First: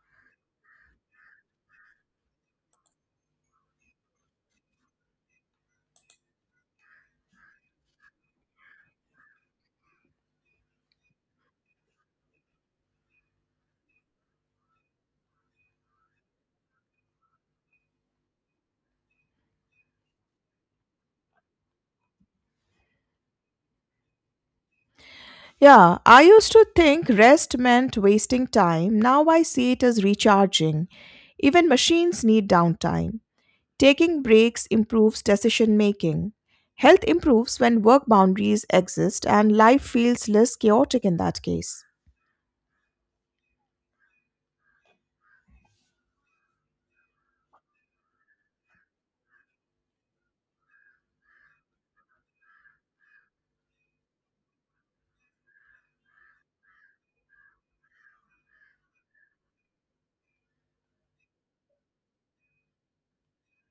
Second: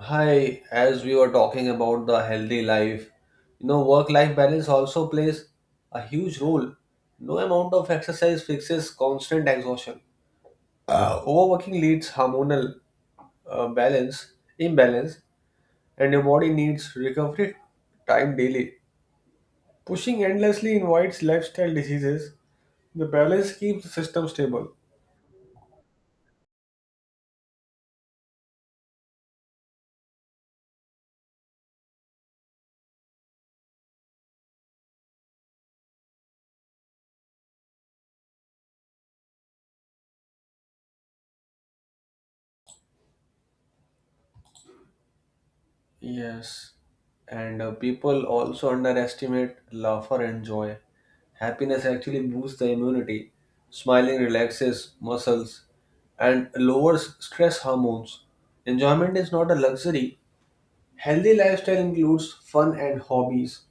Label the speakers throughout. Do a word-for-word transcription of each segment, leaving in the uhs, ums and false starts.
Speaker 1: Hi, as we were talking about the healthy life, you know, work life balance also plays a huge role. No amount of exercise fixes constant exhaustion. Uh, overworking leads hormonal uh, balance imbalance, and your body needs recovery time daily. Pushing endlessly invites lifestyle diseases. The balance keeps the system stable.
Speaker 2: Yeah, I used to think rest meant wasting time. Now I see it as recharging. Even machines need downtime. Taking breaks improves decision making. Health improves when work boundaries exist and life feels less chaotic in that case.
Speaker 1: Yes, and uh, people also underestimate laughter and joy. Happiness actually boosts the immunity. Smiling relaxes muscles and lowers stress hormones. Enjoyment is not a luxury. Healthy lifestyle includes fun and hobbies.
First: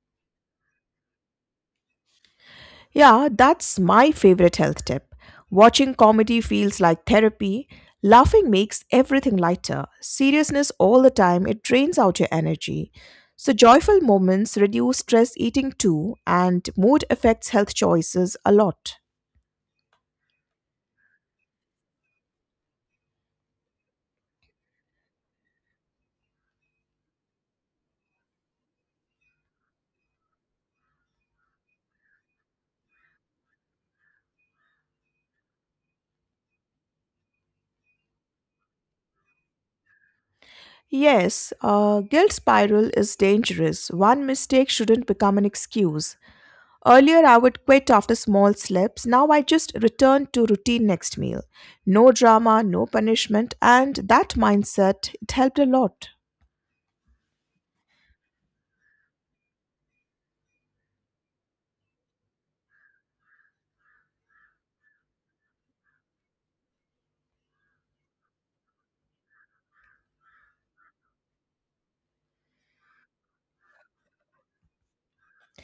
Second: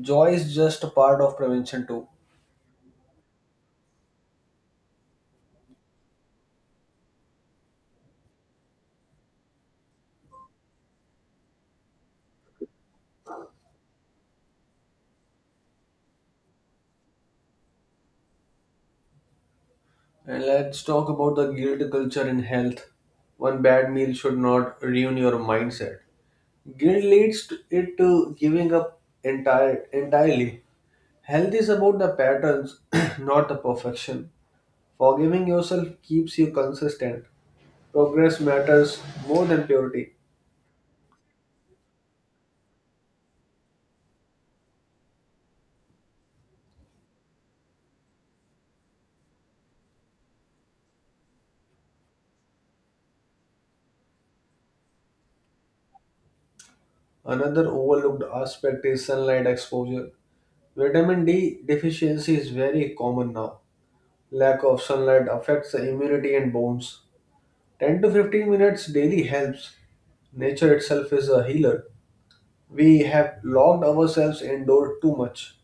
Speaker 1: Joy is just a part of prevention too.
Speaker 2: Yeah, that's my favorite health tip. Watching comedy feels like therapy. Laughing makes everything lighter. Seriousness all the time, it drains out your energy. So, joyful moments reduce stress eating too, and mood affects health choices a lot.
Speaker 1: And let's talk about the guilt culture in health. One bad meal should not ruin your mindset. Guilt leads to it to giving up entire entirely. Health is about the patterns, not the perfection. Forgiving yourself keeps you consistent. Progress matters more than purity.
Speaker 2: Yes, a guilt spiral is dangerous. One mistake shouldn't become an excuse. Earlier, I would quit after small slips. Now, I just return to routine next meal. No drama, no punishment, and that mindset, it helped a lot.
Speaker 1: Another overlooked aspect is sunlight exposure. Vitamin D deficiency is very common now. Lack of sunlight affects the immunity and bones. ten to fifteen minutes daily helps. Nature itself is a healer. We have locked ourselves indoors too much.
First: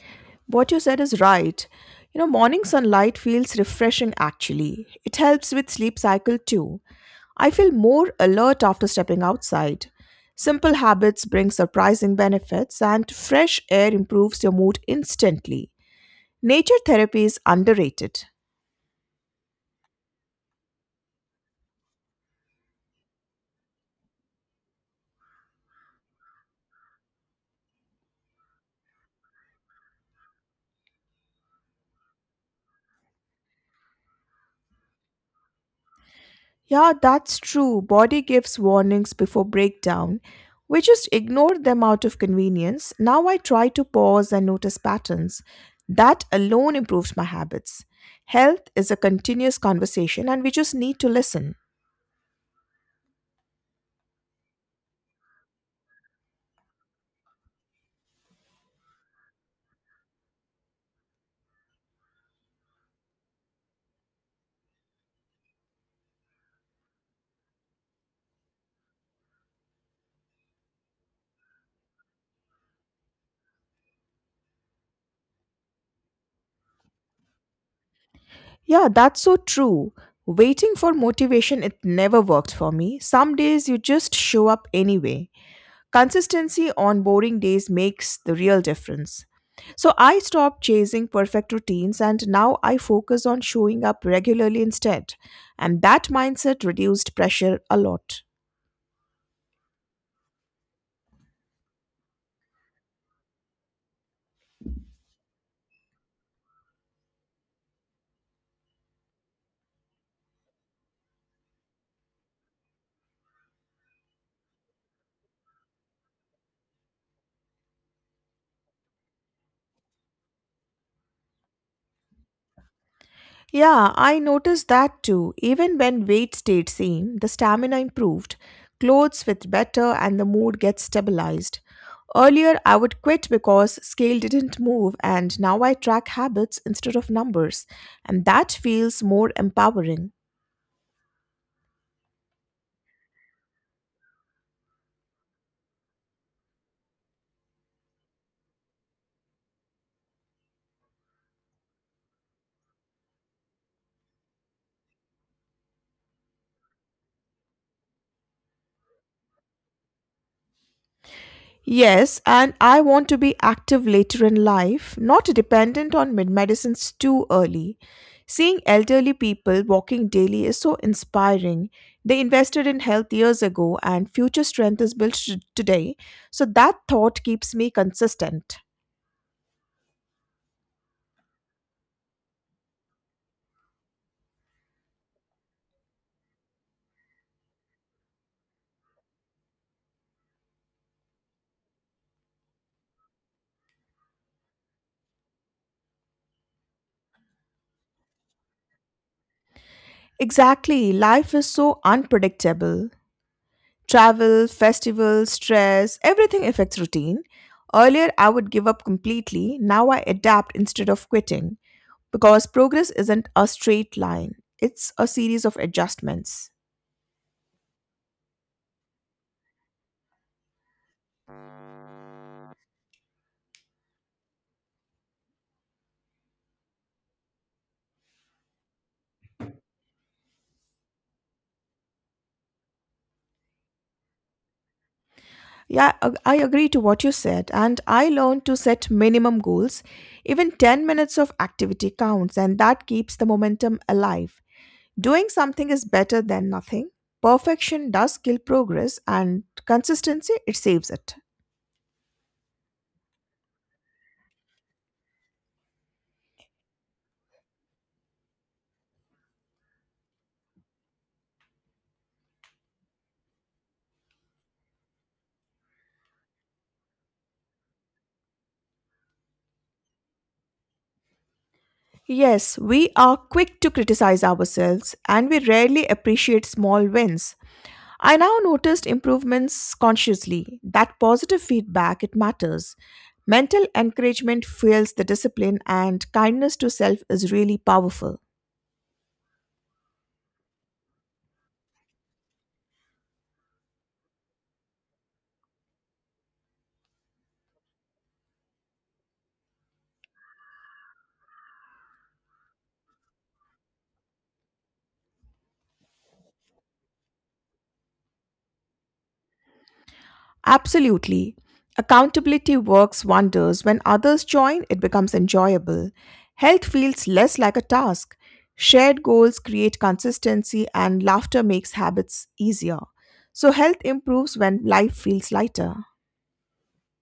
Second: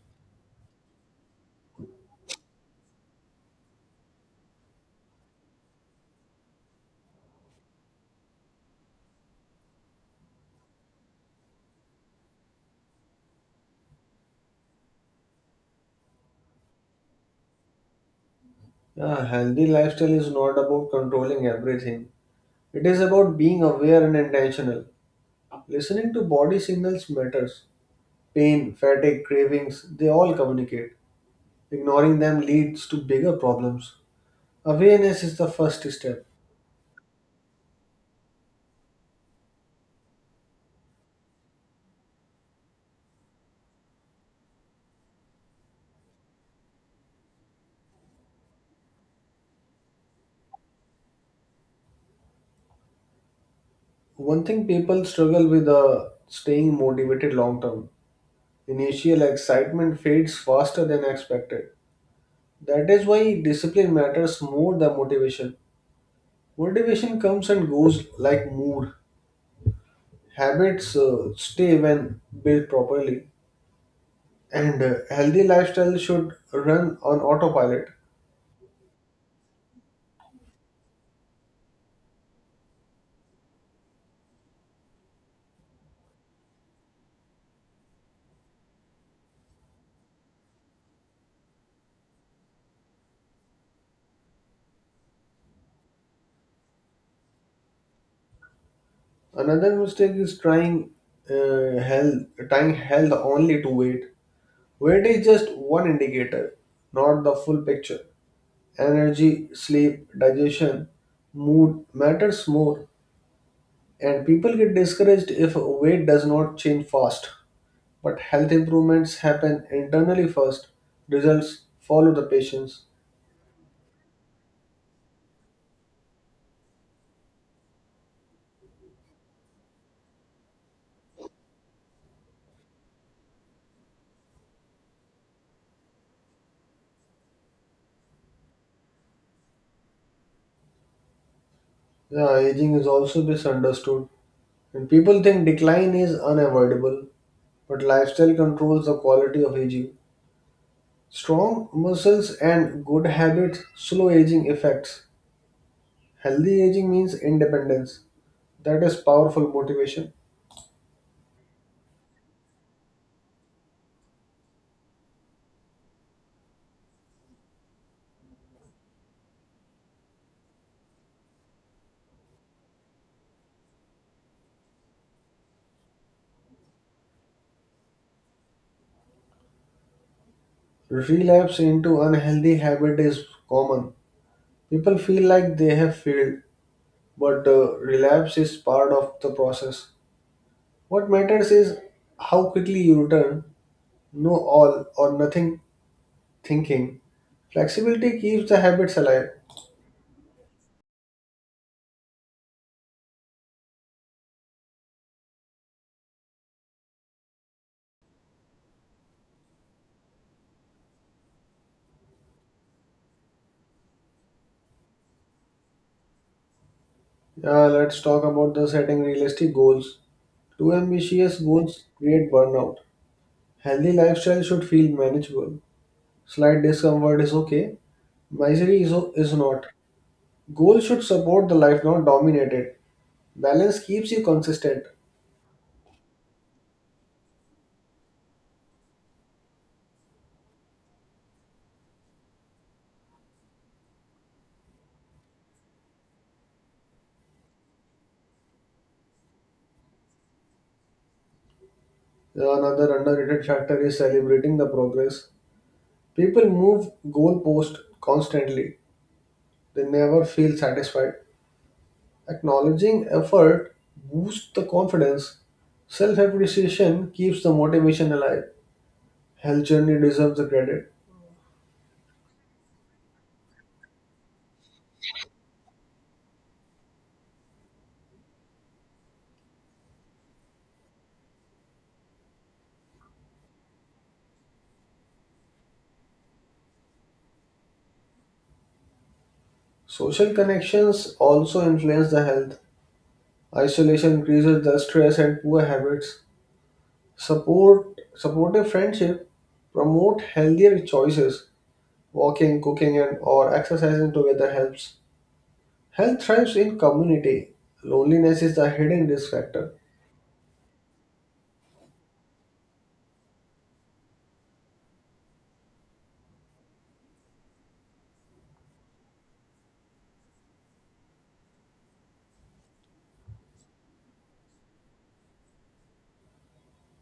Speaker 2: What you said is right. You know, morning sunlight feels refreshing actually. It helps with sleep cycle too. I feel more alert after stepping outside. Simple habits bring surprising benefits, and fresh air improves your mood instantly. Nature therapy is underrated.
Speaker 1: A healthy lifestyle is not about controlling everything. It is about being aware and intentional. Listening to body signals matters. Pain, fatigue, cravings, they all communicate. Ignoring them leads to bigger problems. Awareness is the first step.
Speaker 2: Yeah, that's true. Body gives warnings before breakdown. We just ignore them out of convenience. Now I try to pause and notice patterns. That alone improves my habits. Health is a continuous conversation and we just need to listen.
Speaker 1: One thing people struggle with, uh, staying motivated long term. Initial excitement fades faster than expected. That is why discipline matters more than motivation. Motivation comes and goes like mood. Habits uh, stay when built properly. And uh, healthy lifestyle should run on autopilot.
Speaker 2: Yeah, that's so true. Waiting for motivation, it never worked for me. Some days you just show up anyway. Consistency on boring days makes the real difference. So I stopped chasing perfect routines and now I focus on showing up regularly instead. And that mindset reduced pressure a lot.
Speaker 1: Another mistake is trying uh, health, tying health only to weight. Weight is just one indicator, not the full picture. Energy, sleep, digestion, mood matters more, and people get discouraged if weight does not change fast. But health improvements happen internally first. Results follow the patients.
Speaker 2: Yeah, I noticed that too. Even when weight stayed same, the stamina improved, clothes fit better and the mood gets stabilized. Earlier I would quit because scale didn't move and now I track habits instead of numbers and that feels more empowering.
Speaker 1: Yeah, aging is also misunderstood. And people think decline is unavoidable, but lifestyle controls the quality of aging. Strong muscles and good habits slow aging effects. Healthy aging means independence. That is powerful motivation.
Speaker 2: Yes, and I want to be active later in life, not dependent on mid medicines too early. Seeing elderly people walking daily is so inspiring. They invested in health years ago, and future strength is built t- today. So that thought keeps me consistent.
Speaker 1: Relapse into unhealthy habit is common. People feel like they have failed, but uh, relapse is part of the process. What matters is how quickly you return, no all or nothing thinking. Flexibility keeps the habits alive.
Speaker 2: Exactly, life is so unpredictable. Travel, festivals, stress, everything affects routine. Earlier, I would give up completely. Now, I adapt instead of quitting because progress isn't a straight line, it's a series of adjustments.
Speaker 1: Yeah, let's talk about the setting realistic goals. Too ambitious goals create burnout. Healthy lifestyle should feel manageable. Slight discomfort is okay. Misery is, is not. Goals should support the life, not dominate it. Balance keeps you consistent.
Speaker 2: Yeah, I I agree to what you said, and I learned to set minimum goals. Even ten minutes of activity counts, and that keeps the momentum alive. Doing something is better than nothing. Perfection does kill progress, and consistency, it saves it.
Speaker 1: Yeah, another underrated factor is celebrating the progress. People move goalpost constantly. They never feel satisfied. Acknowledging effort boosts the confidence. Self appreciation keeps the motivation alive. Health journey deserves the credit.
Speaker 2: Yes, we are quick to criticize ourselves and we rarely appreciate small wins. I now noticed improvements consciously. That positive feedback, it matters. Mental encouragement fuels the discipline and kindness to self is really powerful.
Speaker 1: Social connections also influence the health. Isolation increases the stress and poor habits. Support supportive friendship promote healthier choices. Walking, cooking, and or exercising together helps. Health thrives in community. Loneliness is the hidden risk factor.
Speaker 2: Absolutely. Accountability works wonders. When others join, it becomes enjoyable. Health feels less like a task. Shared goals create consistency, and laughter makes habits easier. So, health improves when life feels lighter.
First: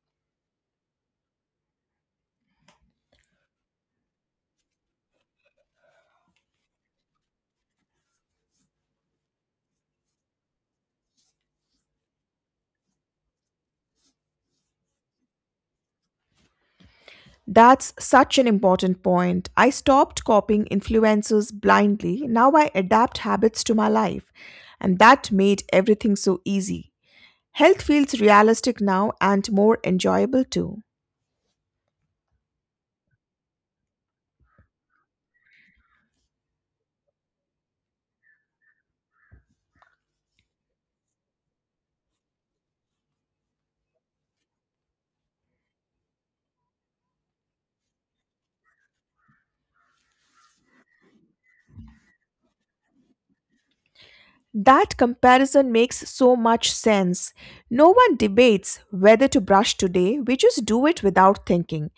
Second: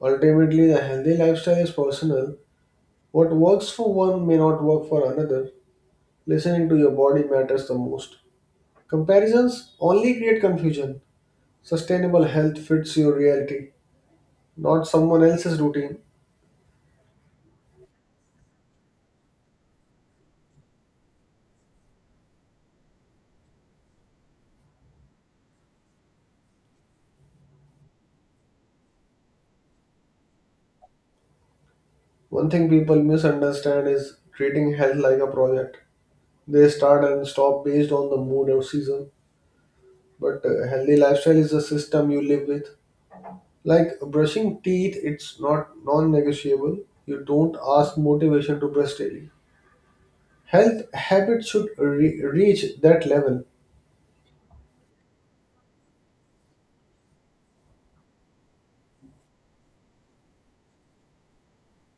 Speaker 1: Ultimately, the healthy lifestyle is personal. What works for one may not work for another. Listening to your body matters the most. Comparisons only create confusion. Sustainable health fits your reality, not someone else's routine.
Speaker 2: That's such an important point. I stopped copying influencers blindly. Now I adapt habits to my life, and that made everything so easy. Health feels realistic now and more enjoyable too.
Speaker 1: One thing people misunderstand is treating health like a project. They start and stop based on the mood or season. But a healthy lifestyle is a system you live with. Like brushing teeth, it's not non negotiable. You don't ask motivation to brush daily. Health habits should re- reach that level.
Speaker 2: That comparison makes so much sense. No one debates whether to brush today, we just do it without thinking.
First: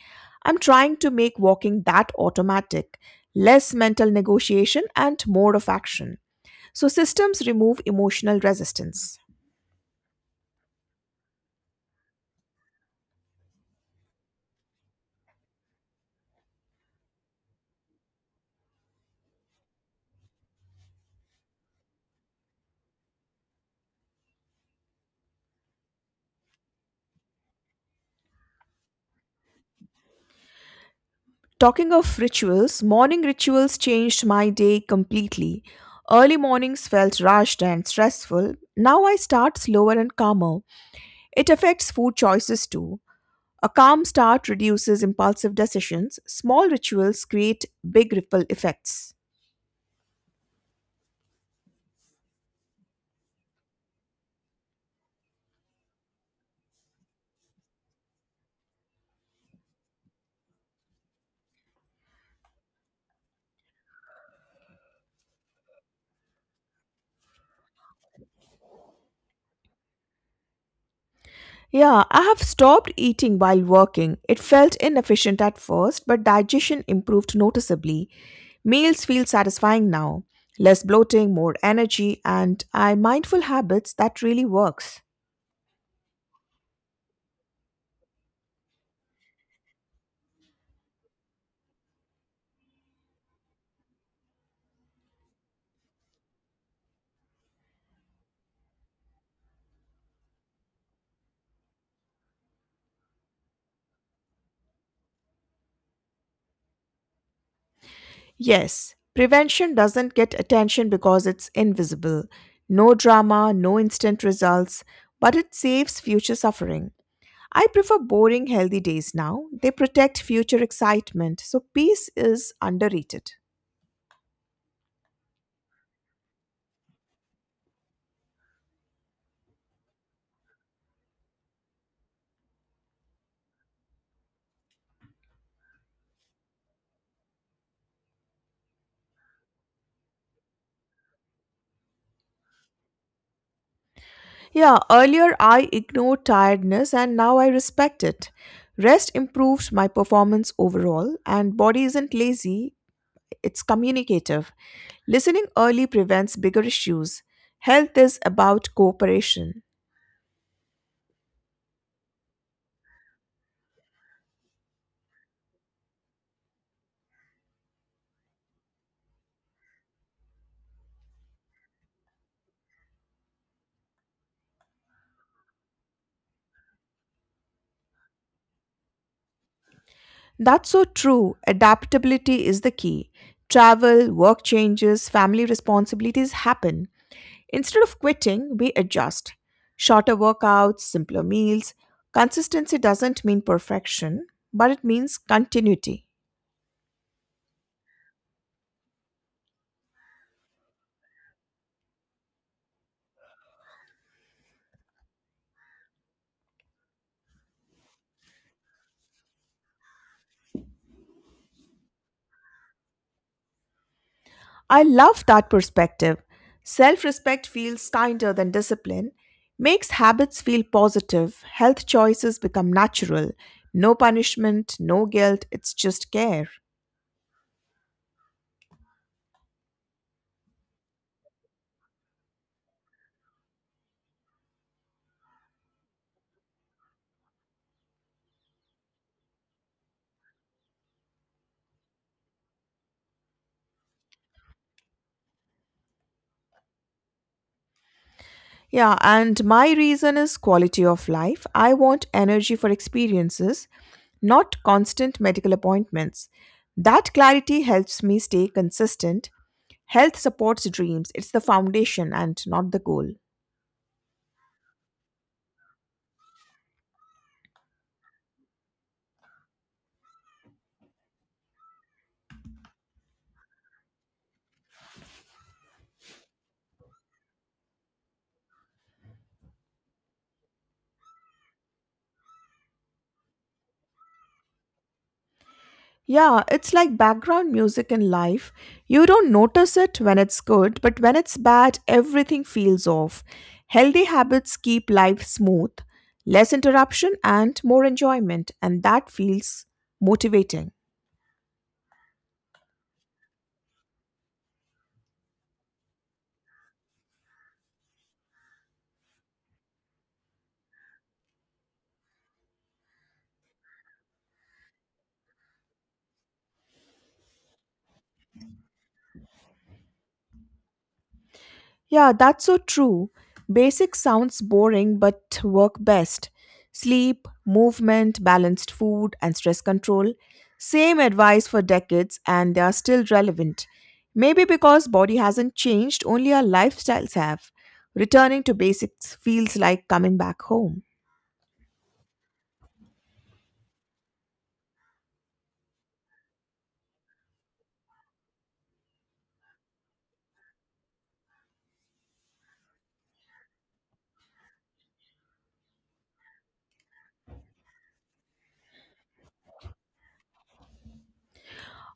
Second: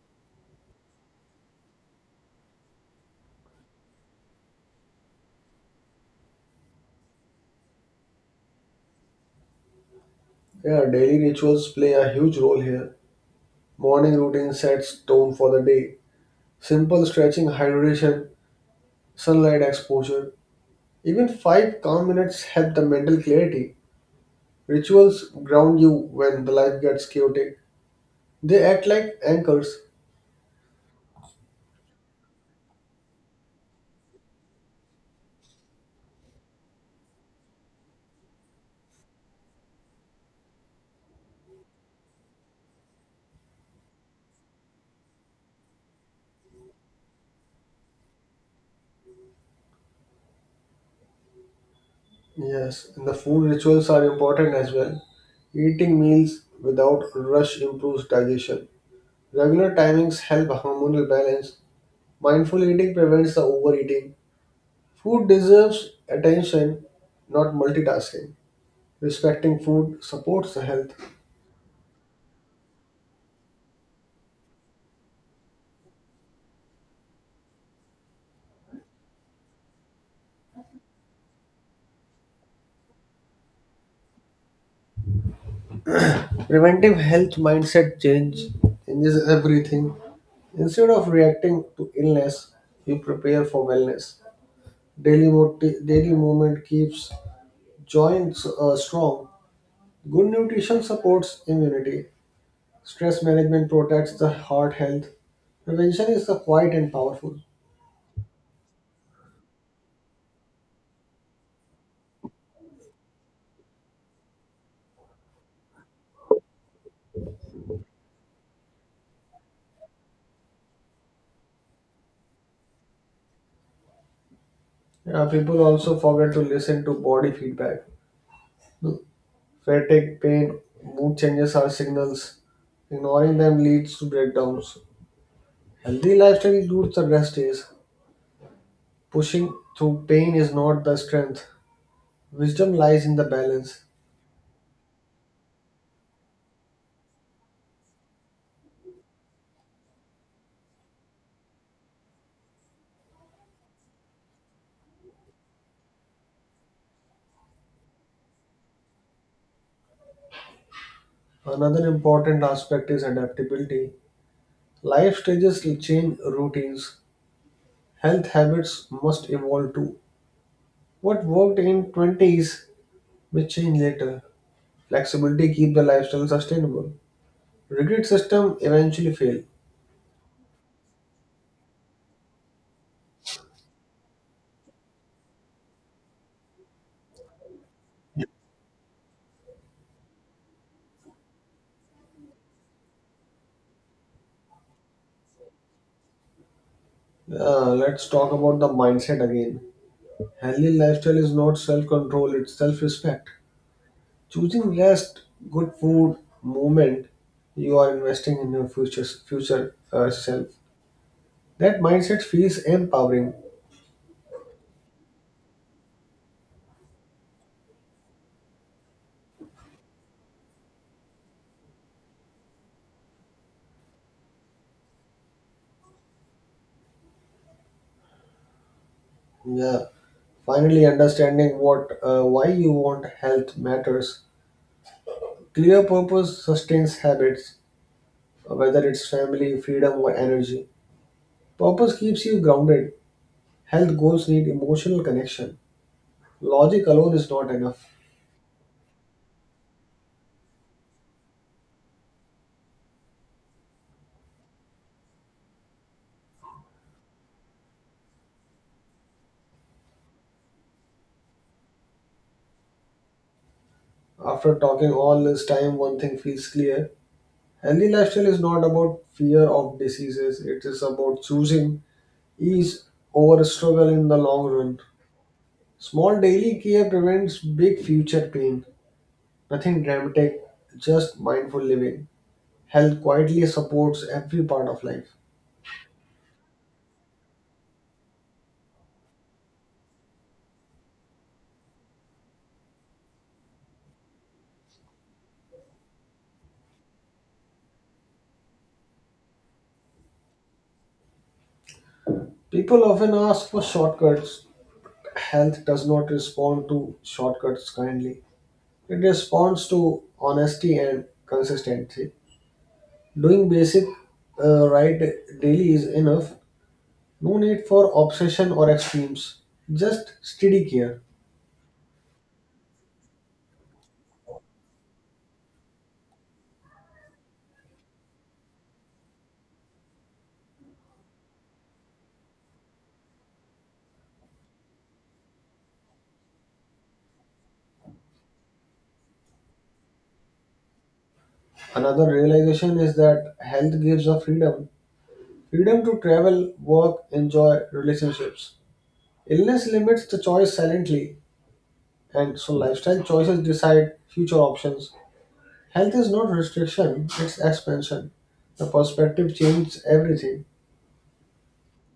Speaker 2: I'm trying to make walking that automatic, less mental negotiation and more of action. So, systems remove emotional resistance.
Speaker 1: Yeah, daily rituals play a huge role here. Morning routine sets tone for the day. Simple stretching, hydration, sunlight exposure. Even five calm minutes help the mental clarity. Rituals ground you when the life gets chaotic. They act like anchors.
Speaker 2: Talking of rituals, morning rituals changed my day completely. Early mornings felt rushed and stressful. Now I start slower and calmer. It affects food choices too. A calm start reduces impulsive decisions. Small rituals create big ripple effects.
Speaker 1: Yes, and the food rituals are important as well. Eating meals without rush improves digestion. Regular timings help hormonal balance. Mindful eating prevents the overeating. Food deserves attention, not multitasking. Respecting food supports the health.
Speaker 2: Yeah, I have stopped eating while working. It felt inefficient at first, but digestion improved noticeably. Meals feel satisfying now. Less bloating, more energy, and I mindful habits that really works.
Speaker 1: Preventive health mindset change changes everything. Instead of reacting to illness, you prepare for wellness. Daily, moti- daily movement keeps joints uh, strong. Good nutrition supports immunity. Stress management protects the heart health. Prevention is the quiet and powerful.
Speaker 2: Yes, prevention doesn't get attention because it's invisible. No drama, no instant results, but it saves future suffering. I prefer boring, healthy days now. They protect future excitement, so peace is underrated.
Speaker 1: Yeah, people also forget to listen to body feedback. Fatigue, pain, mood changes are signals. Ignoring them leads to breakdowns. Healthy lifestyle includes the rest days. Pushing through pain is not the strength. Wisdom lies in the balance.
Speaker 2: Yeah, earlier I ignored tiredness and now I respect it. Rest improves my performance overall, and body isn't lazy, it's communicative. Listening early prevents bigger issues. Health is about cooperation.
Speaker 1: Another important aspect is adaptability. Life stages change routines. Health habits must evolve too. What worked in twenties may change later. Flexibility keep the lifestyle sustainable. Rigid system eventually fail.
Speaker 2: That's so true. Adaptability is the key. Travel, work changes, family responsibilities happen. Instead of quitting, we adjust. Shorter workouts, simpler meals. Consistency doesn't mean perfection, but it means continuity.
Speaker 1: Uh, let's talk about the mindset again. Healthy lifestyle is not self-control, it's self-respect. Choosing rest, good food, movement, you are investing in your future future uh, self. That mindset feels empowering.
Speaker 2: I love that perspective. Self respect feels kinder than discipline, makes habits feel positive, health choices become natural. No punishment, no guilt, it's just care.
Speaker 1: Yeah. Finally, understanding what uh, why you want health matters. Clear purpose sustains habits, whether it's family, freedom, or energy. Purpose keeps you grounded. Health goals need emotional connection. Logic alone is not enough.
Speaker 2: Yeah, and my reason is quality of life. I want energy for experiences, not constant medical appointments. That clarity helps me stay consistent. Health supports dreams, it's the foundation and not the goal.
Speaker 1: After talking all this time, one thing feels clear. Healthy lifestyle is not about fear of diseases, it is about choosing ease over struggle in the long run. Small daily care prevents big future pain. Nothing dramatic, just mindful living. Health quietly supports every part of life.
Speaker 2: Yeah, it's like background music in life. You don't notice it when it's good, but when it's bad, everything feels off. Healthy habits keep life smooth, less interruption, and more enjoyment, and that feels motivating.
Speaker 1: People often ask for shortcuts. Health does not respond to shortcuts kindly, it responds to honesty and consistency. Doing basic uh, right daily is enough. No need for obsession or extremes, just steady care.
Speaker 2: Yeah, that's so true. Basic sounds boring but work best. Sleep, movement, balanced food, and stress control. Same advice for decades, and they are still relevant. Maybe because body hasn't changed, only our lifestyles have. Returning to basics feels like coming back home.
Speaker 1: Another realization is that health gives a freedom freedom to travel, work, enjoy relationships. Illness limits the choice silently, and so lifestyle choices decide future options. Health is not restriction, it's expansion. The perspective changes everything.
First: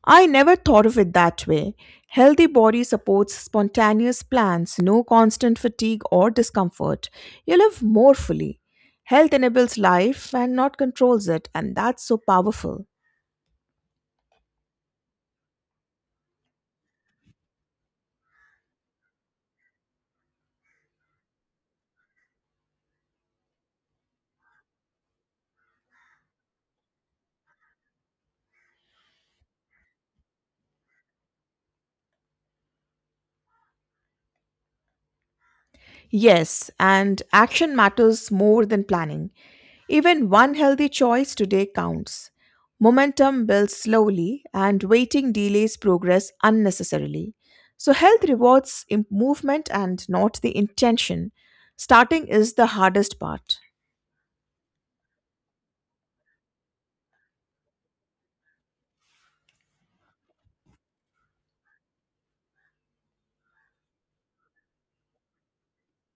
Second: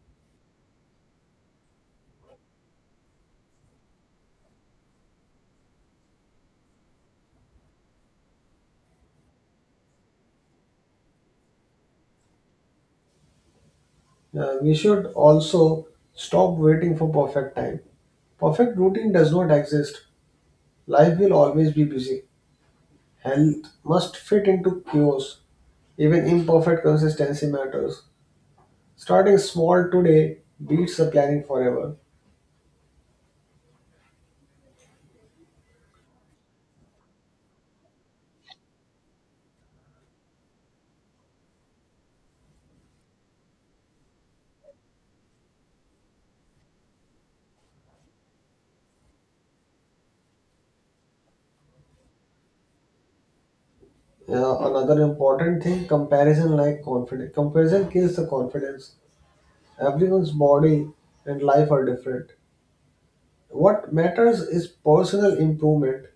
Speaker 2: I never thought of it that way. Healthy body supports spontaneous plans, no constant fatigue or discomfort. You live more fully. Health enables life and not controls it, and that's so powerful.
Speaker 1: Uh, we should also stop waiting for perfect time. Perfect routine does not exist. Life will always be busy. Health must fit into chaos. Even imperfect consistency matters. Starting small today beats the planning forever.
Speaker 2: Yes, and action matters more than planning. Even one healthy choice today counts. Momentum builds slowly, and waiting delays progress unnecessarily. So, health rewards im- movement and not the intention. Starting is the hardest part.
Speaker 1: Uh, another important thing, comparison like confidence. Comparison kills the confidence. Everyone's body and life are different. What matters is personal improvement.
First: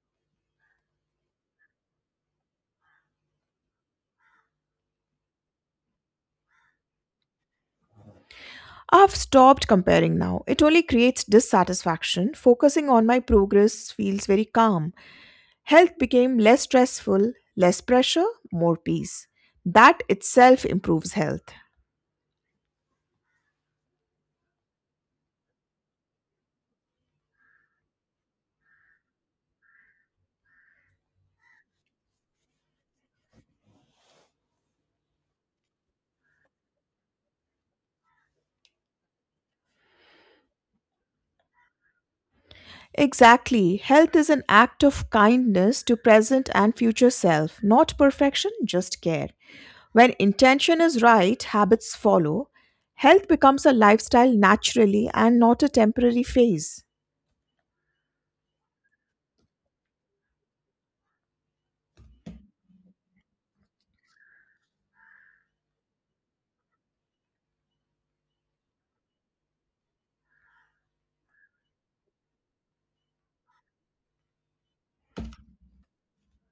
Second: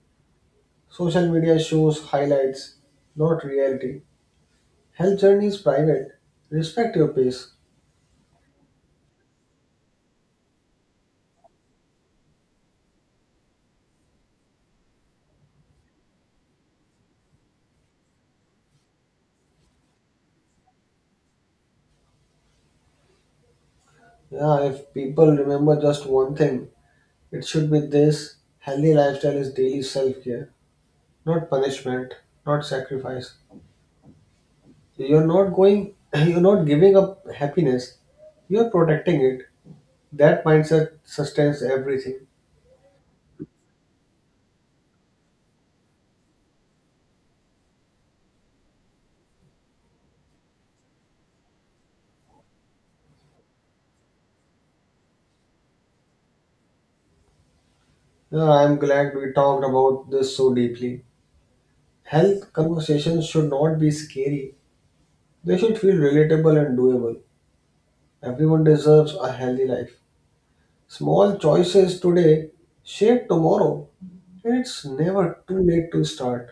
Speaker 1: Social media shows highlights, not reality. Health journey is private. Respect your pace.
Speaker 2: I've stopped comparing now. It only creates dissatisfaction. Focusing on my progress feels very calm. Health became less stressful, less pressure, more peace. That itself improves health.
Speaker 1: Yeah, if people remember just one thing, it should be this: healthy lifestyle is daily self care, not punishment, not sacrifice. You're not going, you're not giving up happiness, you're protecting it. That mindset sustains everything.
Speaker 2: Exactly. Health is an act of kindness to present and future self, not perfection, just care. When intention is right, habits follow. Health becomes a lifestyle naturally and not a temporary phase.
Speaker 1: You know, I'm glad we talked about this so deeply. Health conversations should not be scary, they should feel relatable and doable. Everyone deserves a healthy life. Small choices today shape tomorrow, and it's never too late to start.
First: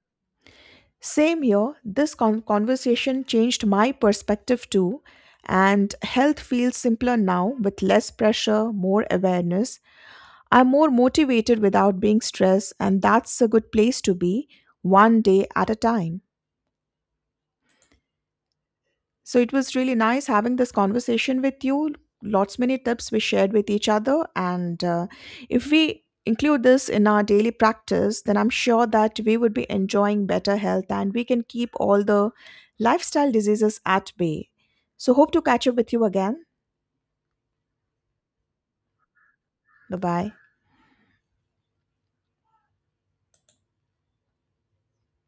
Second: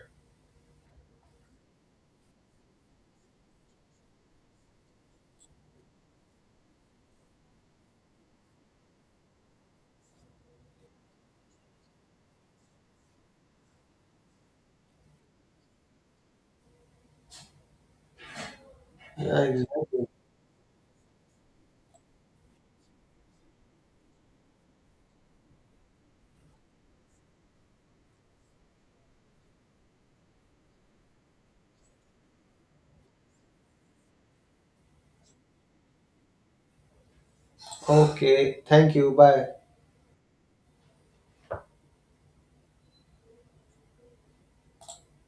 Speaker 2: Same here, this con- conversation changed my perspective too, and health feels simpler now with less pressure, more awareness, I'm more motivated without being stressed, and that's a good place to be one day at a time. So
Speaker 1: Yeah,
Speaker 2: it was really
Speaker 1: exactly.
Speaker 2: nice having this conversation with you. Lots many tips we shared with each other, and uh, if we include this in our daily practice, then I'm sure that we would be enjoying better health and we can keep all the lifestyle diseases at bay. So hope to catch up with you again.
Speaker 1: Okay, thank you. Bye.
Speaker 2: Bye bye.